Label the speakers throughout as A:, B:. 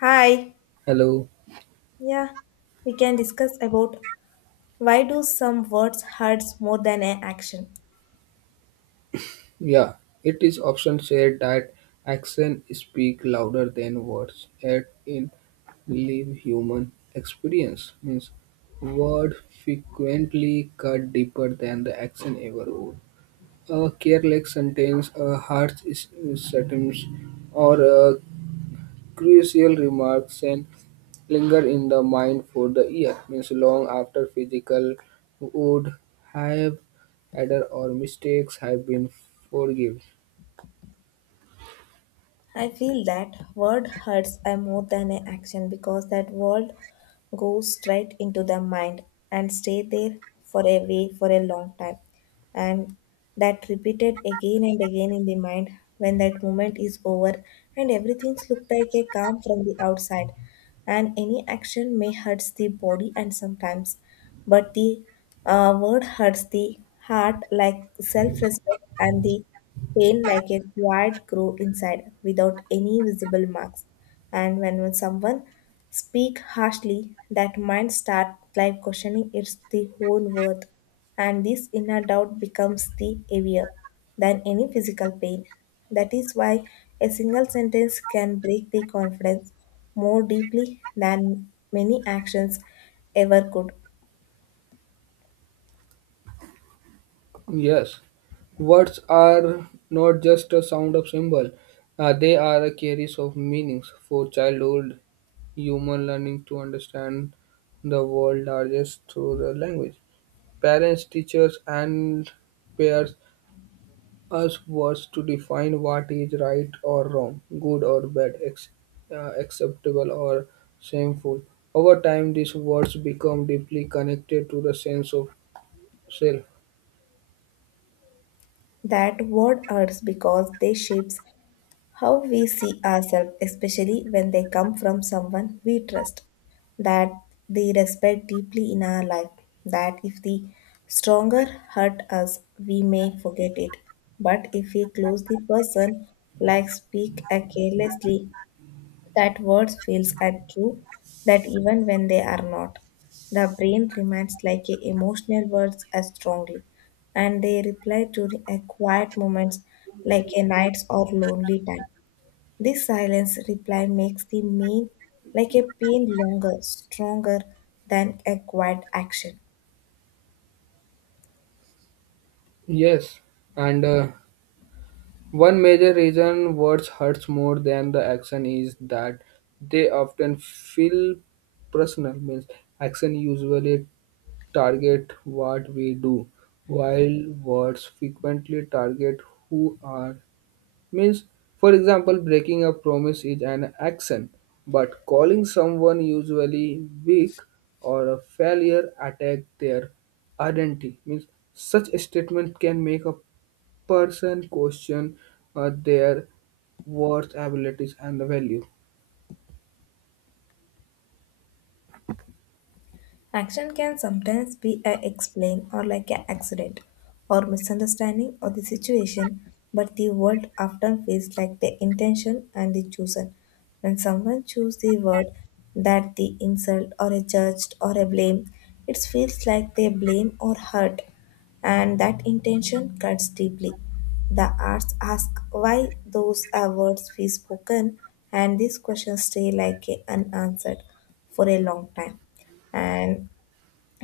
A: Hi.
B: Hello.
A: Yeah, we can discuss about why do some words hurts more than an action.
B: Yeah, it is often said that actions speak louder than words, yet in live human experience means word frequently cut deeper than the action ever would. A careless sentence, sentence, or a Crucial remarks and linger in the mind for the year, means long after physical would have error or mistakes have been forgiven.
A: I feel that word hurts I more than an action because that word goes straight into the mind and stay there for a way for a long time. And that repeated again and again in the mind when that moment is over and everything looks like a calm from the outside. And any action may hurts the body and sometimes, but the word hurts the heart like self-respect and the pain like a quiet grow inside without any visible marks. And when someone speak harshly, that mind start like questioning its the whole worth. And this inner doubt becomes the heavier than any physical pain. That is why a single sentence can break the confidence more deeply than many actions ever could.
B: Yes, words are not just a sound of symbol. They are a carries of meanings. For childhood, human learning to understand the world largest through the language. Parents, teachers, and peers us was to define what is right or wrong, good or bad, acceptable or shameful. Over time, these words become deeply connected to the sense of self.
A: That word hurts because they shapes how we see ourselves, especially when they come from someone we trust, that they respect deeply in our life, that if the stronger hurt us, we may forget it. But if we close the person, like speak a carelessly, that words feels are true, that even when they are not. The brain remains like a emotional words as strongly, and they reply during a quiet moments like a nights or lonely time. This silence reply makes the mean like a pain longer, stronger than a quiet action.
B: Yes, and one major reason words hurts more than the action is that they often feel personal. Means action usually target what we do, while words frequently target who are. Means, for example, breaking a promise is an action, but calling someone usually weak or a failure attack their identity. Means, such a statement can make a person question their worth, abilities, and value.
A: Action can sometimes be a explain or like an accident or misunderstanding or the situation, but the word often feels like the intention and the chosen. When someone chooses the word that the insult or a judged or a blame, it feels like they blame or hurt, and that intention cuts deeply. The arts ask why those are words we spoken, and these questions stay like a unanswered for a long time, and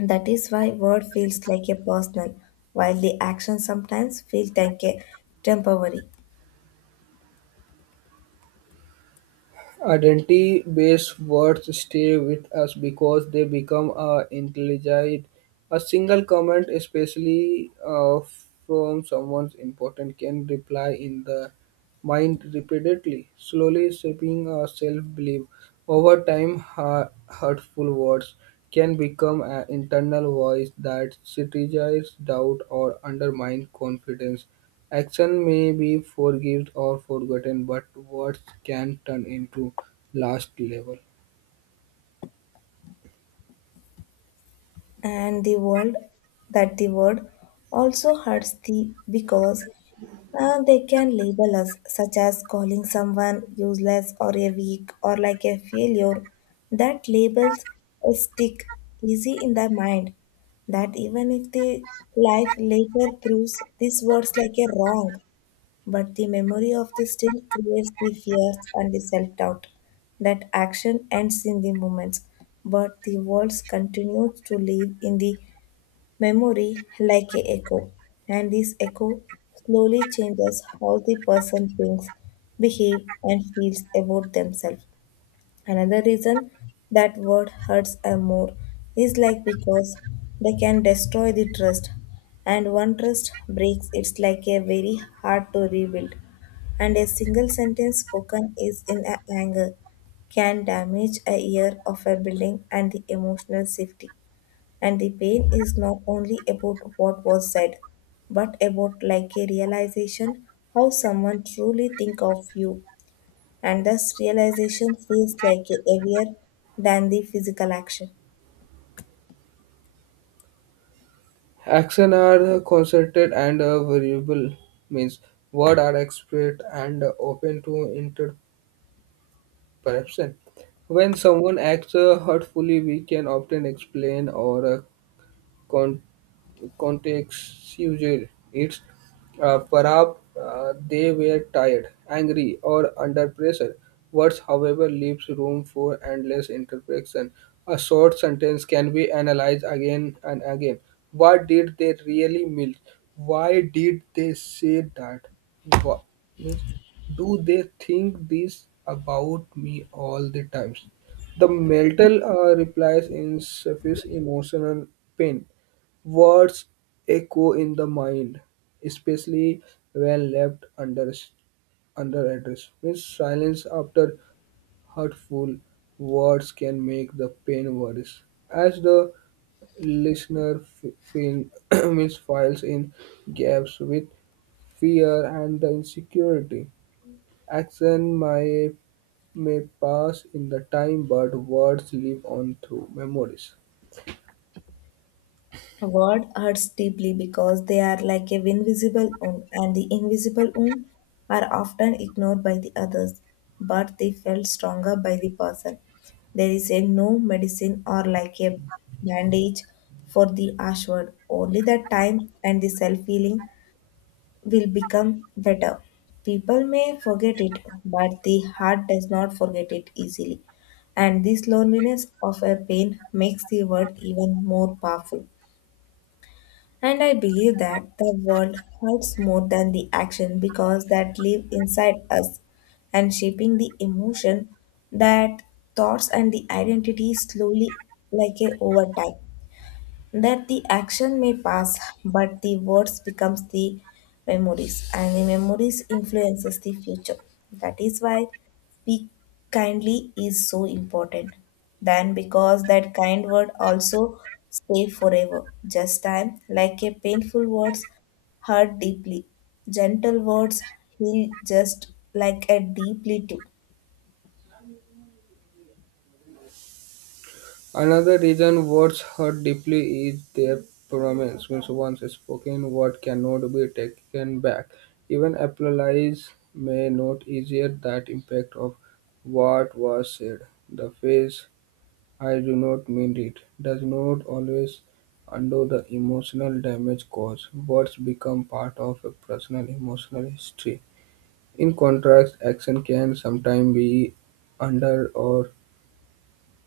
A: that is why word feels like a personal while the action sometimes feels like a temporary.
B: Identity-based words stay with us because they become intelligent. A single comment, especially from someone important, can reply in the mind repeatedly, slowly shaping our self-belief. Over time, hurtful words can become an internal voice that strategize doubt or undermine confidence. Action may be forgiven or forgotten, but words can turn into last level.
A: And the world, that the word also hurts the because they can label us such as calling someone useless or a weak or like a failure, that labels stick easy in the mind, that even if the life later proves these words like a wrong. But the memory of this still creates the fears and the self doubt. That action ends in the moments, but the worlds continues to live in the memory like a echo. And this echo slowly changes how the person thinks, behave, and feels about themselves. Another reason that word hurts a more is like because they can destroy the trust, and one trust breaks it's like a very hard to rebuild, and a single sentence spoken is in a anger can damage a year of a building and the emotional safety, and the pain is not only about what was said but about like a realization how someone truly think of you, and thus realization feels like heavier than the physical action.
B: Action are concerted and variable, means words are expressed and open to interpretation perception. When someone acts hurtfully, we can often explain or con- contextual. It's perhaps they were tired, angry, or under pressure. Words, however, leaves room for endless interpretation. A short sentence can be analyzed again and again. What did they really mean? Why did they say that? What means? Do they think this about me all the times? The mental replies in surface emotional pain. Words echo in the mind, especially when left under address. Means silence after hurtful words can make the pain worse. As the feel, means files in gaps with fear and the insecurity. Action may pass in the time, but words live on through memories.
A: Word hurts deeply because they are like a invisible wound, and the invisible wound are often ignored by the others, but they felt stronger by the person. There is a no medicine or like a bandage for the harsh word. Only that time and the self healing will become better. People may forget it, but the heart does not forget it easily. And this loneliness of a pain makes the word even more powerful. And I believe that the world hurts more than the action because that live inside us and shaping the emotion, that thoughts and the identity slowly like a over time, that the action may pass but the words becomes the memories, and the memories influences the future. That is why speak kindly is so important. Then, because that kind word also stay forever just time, like a painful words hurt deeply, gentle words heal just like a deeply too.
B: Another reason words hurt deeply is their promise. Means once spoken, word cannot be taken back. Even apologies may not easier that impact of what was said. The phrase "I do not mean it" does not always undo the emotional damage caused. Words become part of a personal emotional history. In contrast, action can sometimes be under or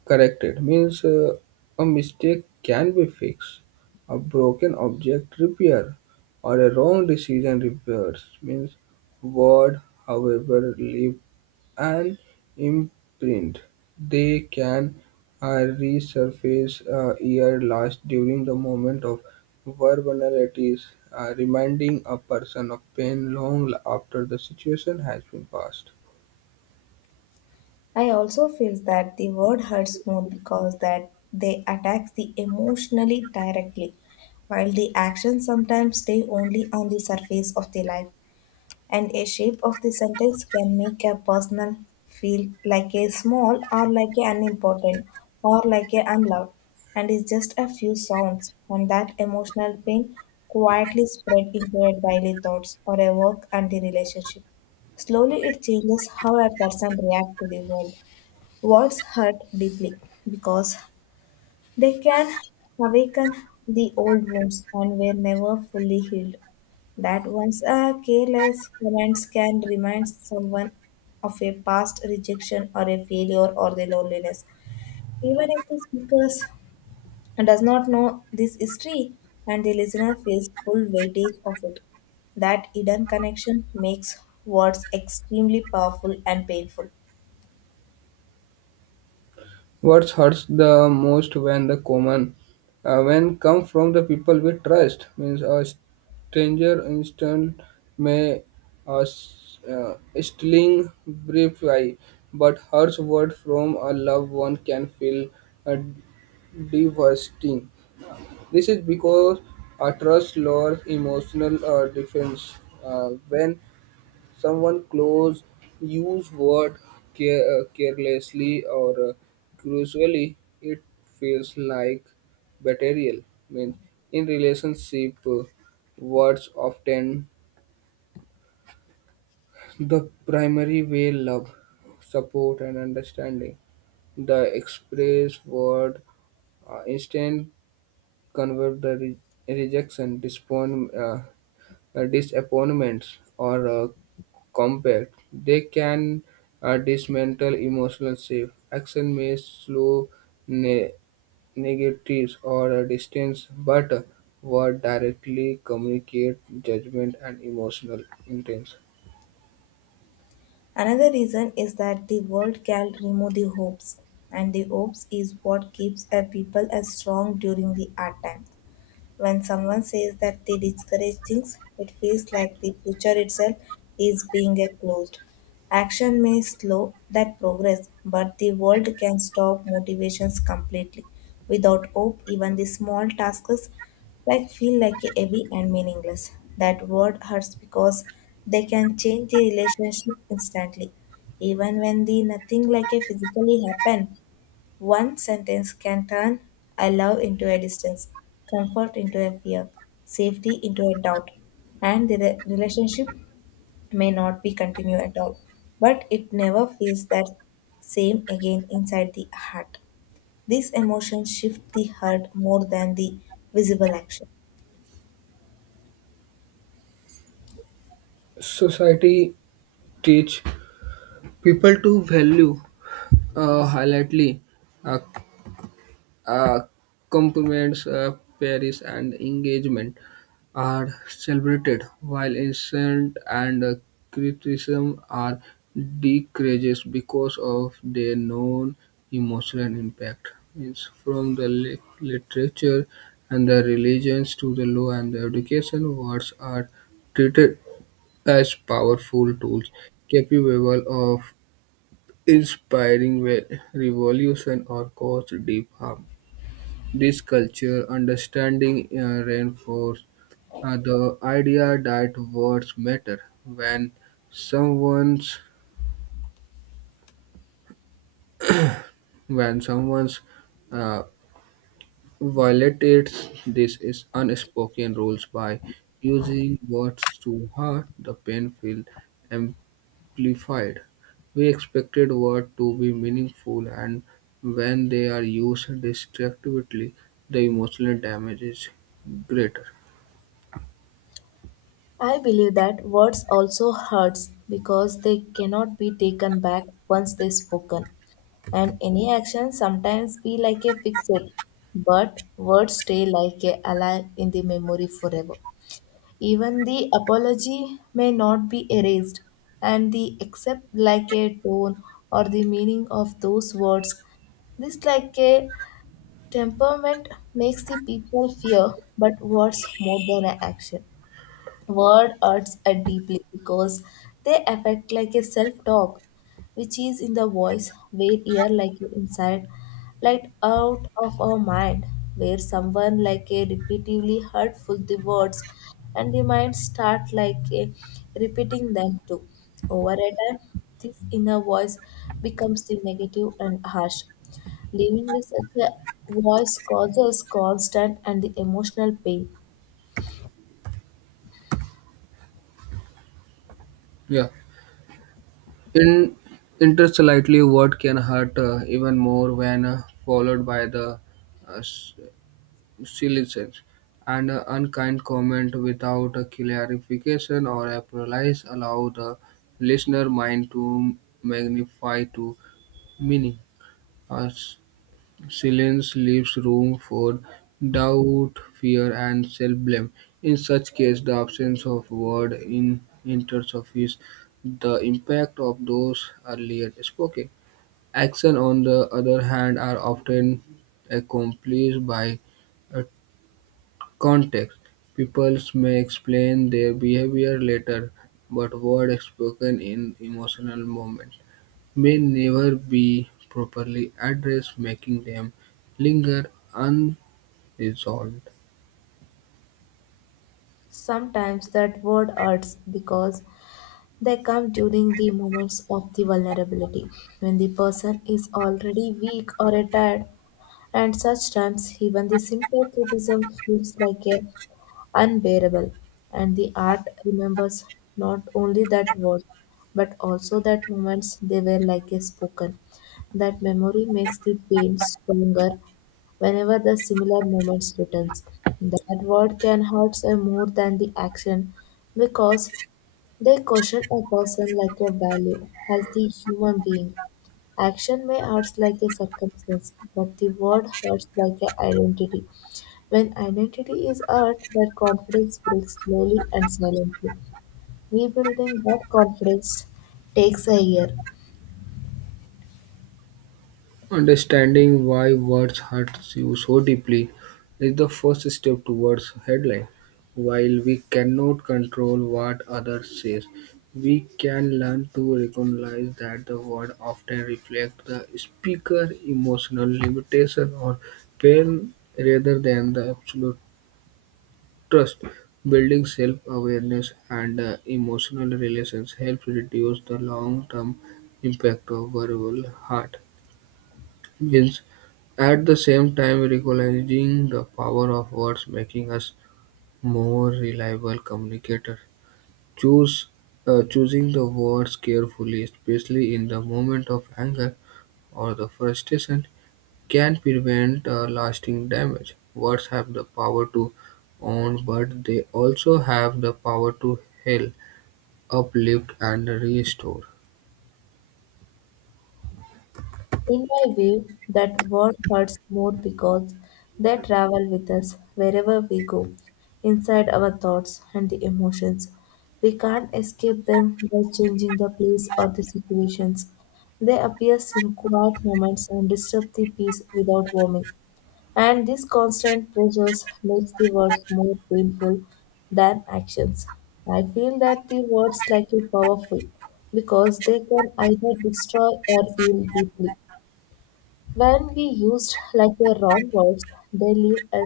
B: corrected, means a mistake can be fixed, a broken object repaired, or a wrong decision reversed, means word however leave an imprint. They can resurface a year last during the moment of vulnerabilities, reminding a person of pain long after the situation has been passed.
A: I also feel that the word hurts more because that they attack the emotionally directly, while the actions sometimes stay only on the surface of the life, and a shape of the sentence can make a person feel like a small or like a unimportant or like a unloved, and it's just a few sounds, and that emotional pain quietly spread into our daily thoughts or a work and the relationship. Slowly, it changes how a person reacts to the world. Words hurt deeply because they can awaken the old wounds and were never fully healed. That once a careless comment can remind someone of a past rejection or a failure or the loneliness. Even if the speaker does not know this history and the listener feels full weightage of it, that hidden connection makes words extremely powerful and painful.
B: What hurts the most when the common when come from the people we trust, means a stranger instant may uh, s- uh, sling brief eye, but harsh word from a loved one can feel uh, devastating. This is because a trust lowers emotional defense when someone close use word carelessly or cruelly, it feels like betrayal. Means in relationship, words often the primary way love support and understanding the express word, instant convert the rejection, disappointments, or compact. They can dismantle emotional safe. Action may slow ne- negatives or a distance, but word directly communicate judgment and emotional intent.
A: Another reason is that the world can remove the hopes, and the hopes is what keeps a people as strong during the hard time. When someone says that they discourage things, it feels like the future itself is being a closed. Action may slow that progress, but the world can stop motivations completely. Without hope, even the small tasks like feel like heavy and meaningless. That word hurts because they can change the relationship instantly. Even when the nothing like a physically happen, one sentence can turn I love into a distance, comfort into a fear, safety into a doubt, and the re- relationship may not be continued at all, but it never feels that same again inside the heart. These emotions shift the heart more than the visible action.
B: Society teach people to value highlightly. uh, uh, Compliments, Paris, and engagement are celebrated, while insult and criticism are decreased because of their known emotional impact. It's from the literature and the religions to the law and the education, words are treated as powerful tools capable of inspiring revolution or cause deep harm. This culture understanding reinforces the idea that words matter. When someone's someone's uh, violates this is unspoken rules by using words to hurt, the pain feels amplified. We expected words to be meaningful, and when they are used destructively, the emotional damage is greater.
A: I believe that words also hurts because they cannot be taken back once they spoken. And any action sometimes be like a pixel, but words stay like a alive in the memory forever. Even the apology may not be erased, and the except like a tone or the meaning of those words, this like a temperament makes the people fear but words more than an action. Word hurts deeply because they affect like a self-talk, which is in the voice where ear like inside, like out of our mind, where someone like a repeatedly hurtful the words, and the mind start like a repeating them too over a time. This inner voice becomes the negative and harsh. Living with such a voice causes constant and the emotional pain.
B: Yeah. In interstellarly, what can hurt even more when followed by the uh, s- silly sense and unkind comment without a clarification or apologize allow the listener mind to magnify to meaning. Uh, Silence leaves room for doubt, fear, and self-blame. In such case, the absence of word in interferes the impact of those earlier spoken. Action, on the other hand, are often accomplished by a context. People may explain their behavior later, but word spoken in emotional moment may never be properly addressed, making them linger unresolved.
A: Sometimes that word hurts because they come during the moments of the vulnerability when the person is already weak or tired. And such times, even the simple criticism feels like a unbearable, and the art remembers not only that words, but also that moments they were like a spoken. That memory makes the pain stronger whenever the similar moments returns. That word can hurt us more than the action because they question a person like a value as the human being. Action may hurt like a circumstance, but the word hurts like an identity. When identity is hurt, that confidence breaks slowly and silently. Rebuilding that confidence takes a year.
B: Understanding why words hurt you so deeply is the first step towards healing. While we cannot control what others say, we can learn to recognize that the word often reflects the speaker's emotional limitation or pain rather than the absolute. Trust building, self-awareness, and emotional relations helps reduce the long-term impact of verbal hurt wins. At the same time, recognizing the power of words making us more reliable communicator. Choose choosing the words carefully, especially in the moment of anger or the frustration, can prevent lasting damage. Words have the power to own, but they also have the power to heal, uplift, and restore.
A: In my way, that word hurts more because they travel with us wherever we go, inside our thoughts and the emotions. We can't escape them by changing the place or the situations. They appear in quiet moments and disturb the peace without warning. And this constant pressures makes the words more painful than actions. I feel that the words like a powerful because they can either destroy or heal deeply. When we used like the wrong words, they leave a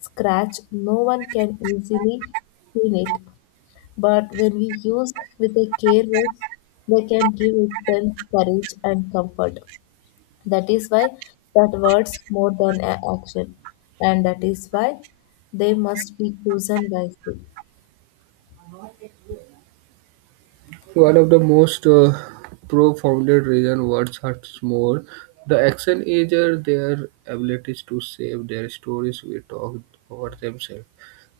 A: scratch no one can easily clean it. But when we use with a care words, they can give us courage and comfort. That is why that words more than a action, and that is why they must be chosen wisely.
B: One of the most profounded reason words hurts more. The action is their abilities to save their stories we talk over themselves.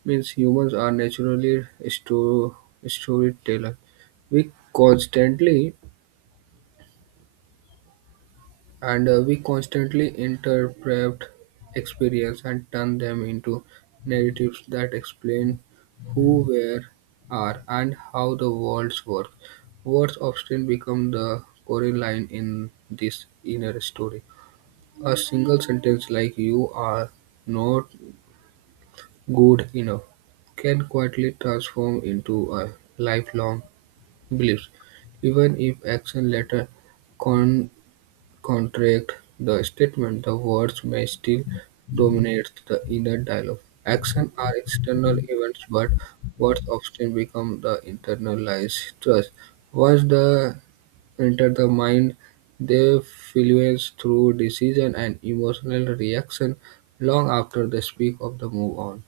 B: Means humans are naturally storyteller. We constantly we constantly interpret experience and turn them into narratives that explain who, where, are, and how the worlds work. Words often become the core line in this inner story. A single sentence like "You are not good enough" can quietly transform into a lifelong belief. Even if action later con- contradict the statement, the words may still dominate the inner dialogue. Actions are external events, but words often become the internalized thrust. Once they enter the mind, they fluence through decision and emotional reaction long after the speak of the move on.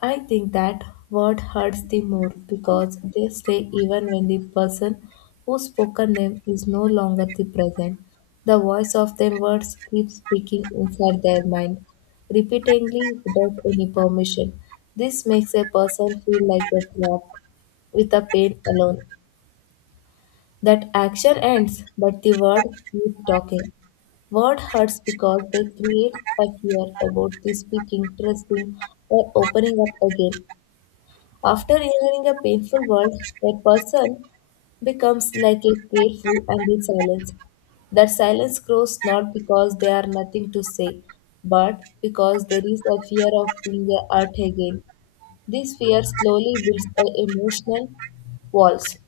A: I think that word hurts the more because they stay even when the person who spoken them is no longer the present. The voice of them words keeps speaking inside their mind, repeatedly without any permission. This makes a person feel like a trap with a pain alone. That action ends, but the word keeps talking. Word hurts because they create a fear about the speaking, trusting, or opening up again. After hearing a painful word, a person becomes like a careful and in silence. That silence grows not because they are nothing to say, but because there is a fear of being hurt again. This fear slowly builds the emotional walls.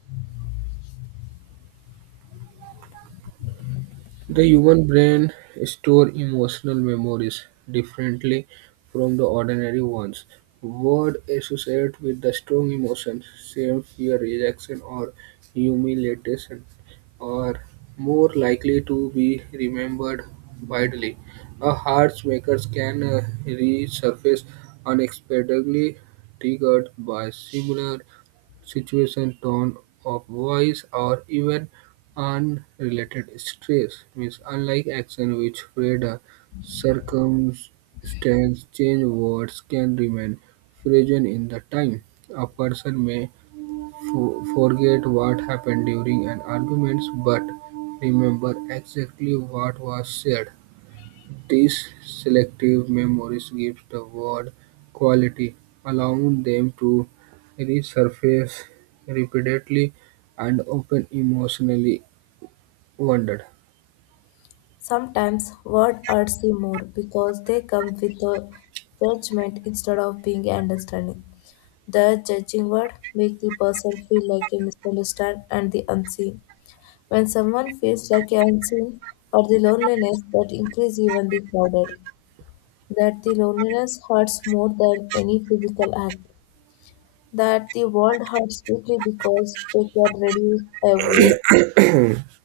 B: The human brain stores emotional memories differently from the ordinary ones. Words associated with the strong emotions, shame, fear, rejection, or humiliation, are more likely to be remembered widely. A heartmaker can resurface unexpectedly, triggered by similar situation, tone of voice, or even unrelated stress, means unlike action which where the circumstance change, words can remain frozen in the time. A person may forget what happened during an argument but remember exactly what was said. These selective memories give the word quality, allowing them to resurface repeatedly and often emotionally wounded.
A: Sometimes words hurts you more because they come with a judgment instead of being understanding. The judging word makes the person feel like a misunderstood and the unseen. When someone feels like a unseen or the loneliness that increase even the crowded, that the loneliness hurts more than any physical act, that the world hurts deeply because they can reduce a wound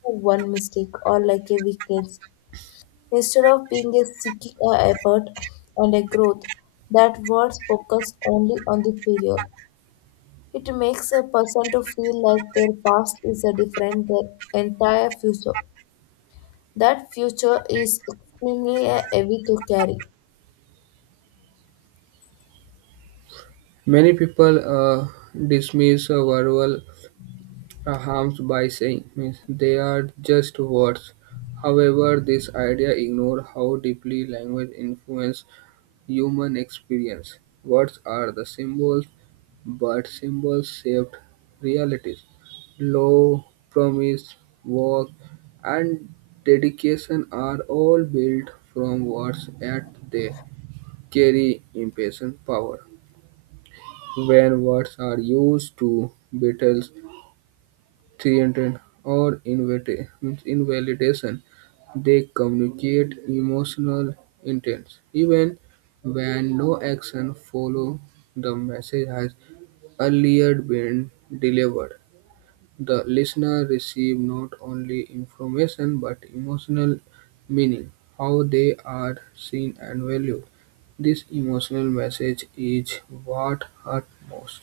A: to one mistake or like a weakness. Instead of being a seeking a effort and a growth, that words focus only on the failure. It makes a person to feel like their past is a different their entire future. That future is extremely heavy to carry.
B: Many people dismiss verbal harms by saying means they are just words. However, this idea ignores how deeply language influences human experience. Words are the symbols, but symbols shaped realities. Love, promise, work, and dedication are all built from words. At they carry impressive power. When words are used to belittle threatened or means invalidation, they communicate emotional intent even when no action follows. The message has earlier been delivered. The listener receives not only information but emotional meaning, how they are seen and valued. This emotional message is what hurts most.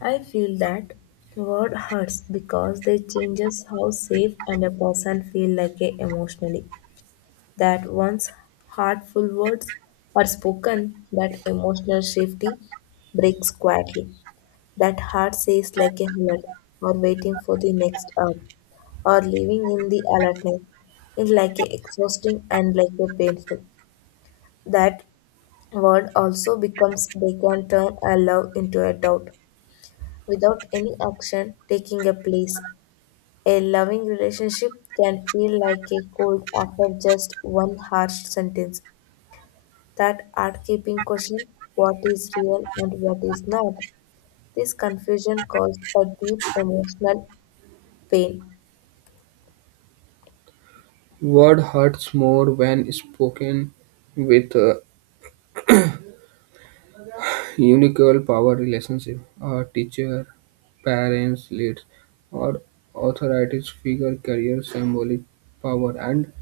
A: I feel that word hurts because they changes how safe and a person feel like a emotionally. That once heartful words are spoken, that emotional safety breaks quietly. That heart says like a alert or waiting for the next hour or living in the alertness is like a exhausting and like a painful. That word also becomes they can turn a love into a doubt without any action taking a place. A loving relationship can feel like a cold after just one harsh sentence. That art keeping question what is real and what is not. This confusion caused a deep emotional pain.
B: Word hurts more when spoken with unequal power relationship. A teacher, parents, leaders, or authoritative figure carry symbolic power, and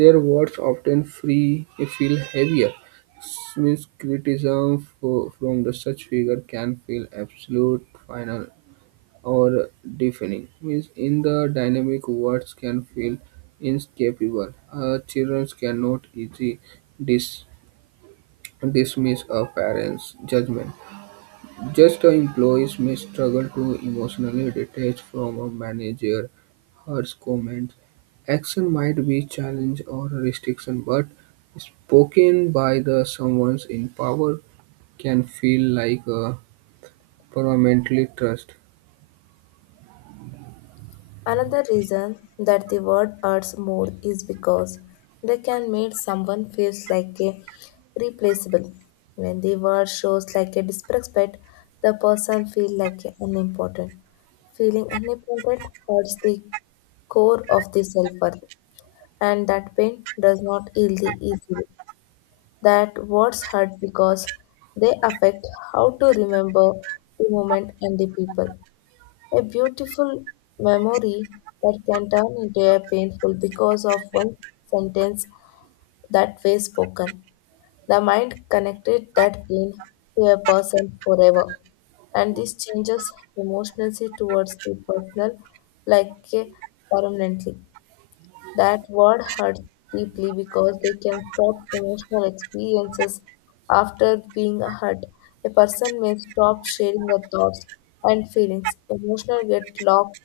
B: their words often free, feel heavier. This means criticism from the such figure can feel absolute, final, or deafening. Means in the dynamic, words can feel inescapable. Children cannot easily dis- dismiss a parent's judgment. Just employees may struggle to emotionally detach from a manager, her comments. Action might be challenge or restriction, but spoken by the someone in power can feel like a permanently trust.
A: Another reason that the word hurts more is because they can make someone feels like a replaceable. When the word shows like a disrespect, the person feels like a unimportant. Feeling unimportant hurts the core of the self-worth, and that pain does not heal the easily. That words hurt because they affect how to remember the moment and the people. A beautiful memory that can turn into a painful because of one sentence that way spoken. The mind connected that pain to a person forever. And this changes emotionally towards the personal like permanently. That word hurts deeply because they can stop emotional experiences after being hurt. A person may stop sharing their thoughts and feelings. Emotional get locked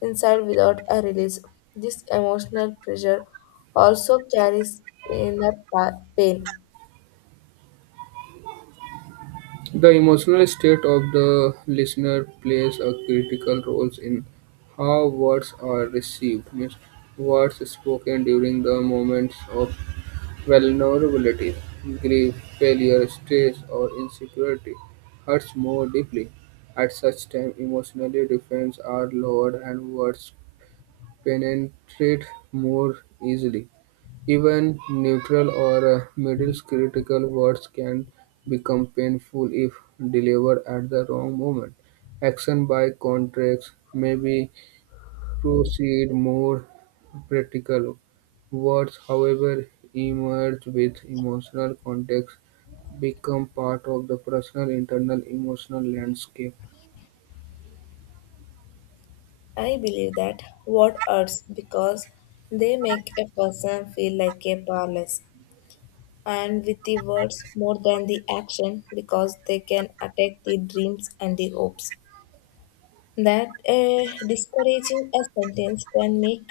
A: inside without a release. This emotional pressure also carries inner pain.
B: The emotional state of the listener plays a critical role in how words are received. Means words spoken during the moments of vulnerability, grief, failure, stress, or insecurity hurts more deeply. At such time, emotional defenses are lowered and words penetrate more easily. Even neutral or middle critical words can become painful if delivered at the wrong moment. Action by contrast may be proceed more practical. Words, however, emerge with emotional context become part of the personal internal emotional landscape.
A: I believe that word hurts because they make a person feel like a powerless, and with the words more than the action because they can attack the dreams and the hopes, that a discouraging a sentence can make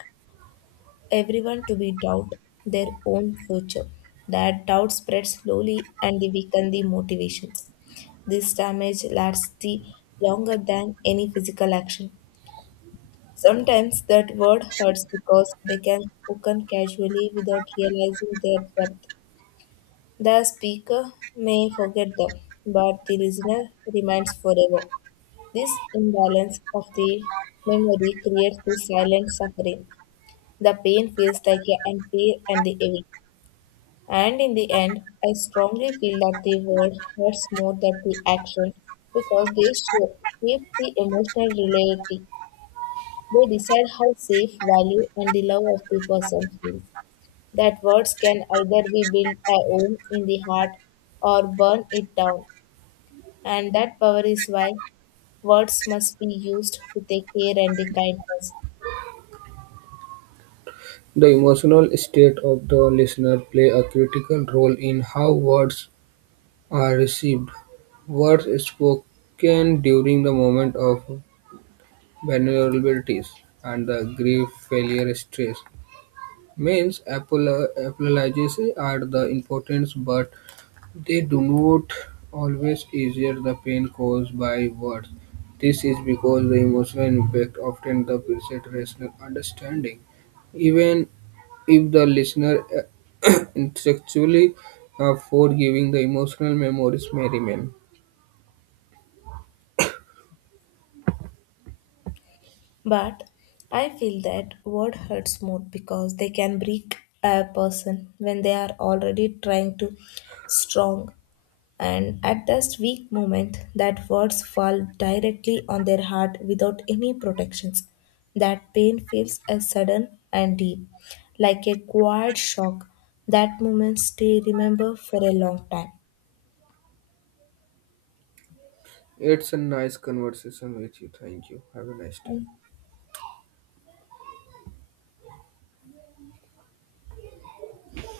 A: everyone to be doubt their own future, that doubt spreads slowly and they weaken the motivations. This damage lasts the longer than any physical action. Sometimes that word hurts because they can spoken casually without realizing their depth. The speaker may forget them, but the listener remains forever. This imbalance of the memory creates the silent suffering. The pain feels like a unfair and the heavy. And in the end, I strongly feel that the word hurts more than the action because they shape shape the emotional reality. They decide how safe, value, and the love of the person feels, that words can either be built a home in the heart or burn it down. And that power is why words must be used with a care and a kindness.
B: The emotional state of the listener play a critical role in how words are received. Words spoken during the moment of vulnerabilities and the grief, failure, stress means apologies are the importance, but they do not always ease the pain caused by words. This is because the emotional impact often supersedes rational understanding, even if the listener intellectually forgiving, the emotional memories may remain.
A: But I feel that word hurts more because they can break a person when they are already trying to strong. And at this weak moment that words fall directly on their heart without any protections. That pain feels as sudden and deep, like a quiet shock. That moment stay remember for a long time.
B: It's a nice conversation with you. Thank you. Have a nice day.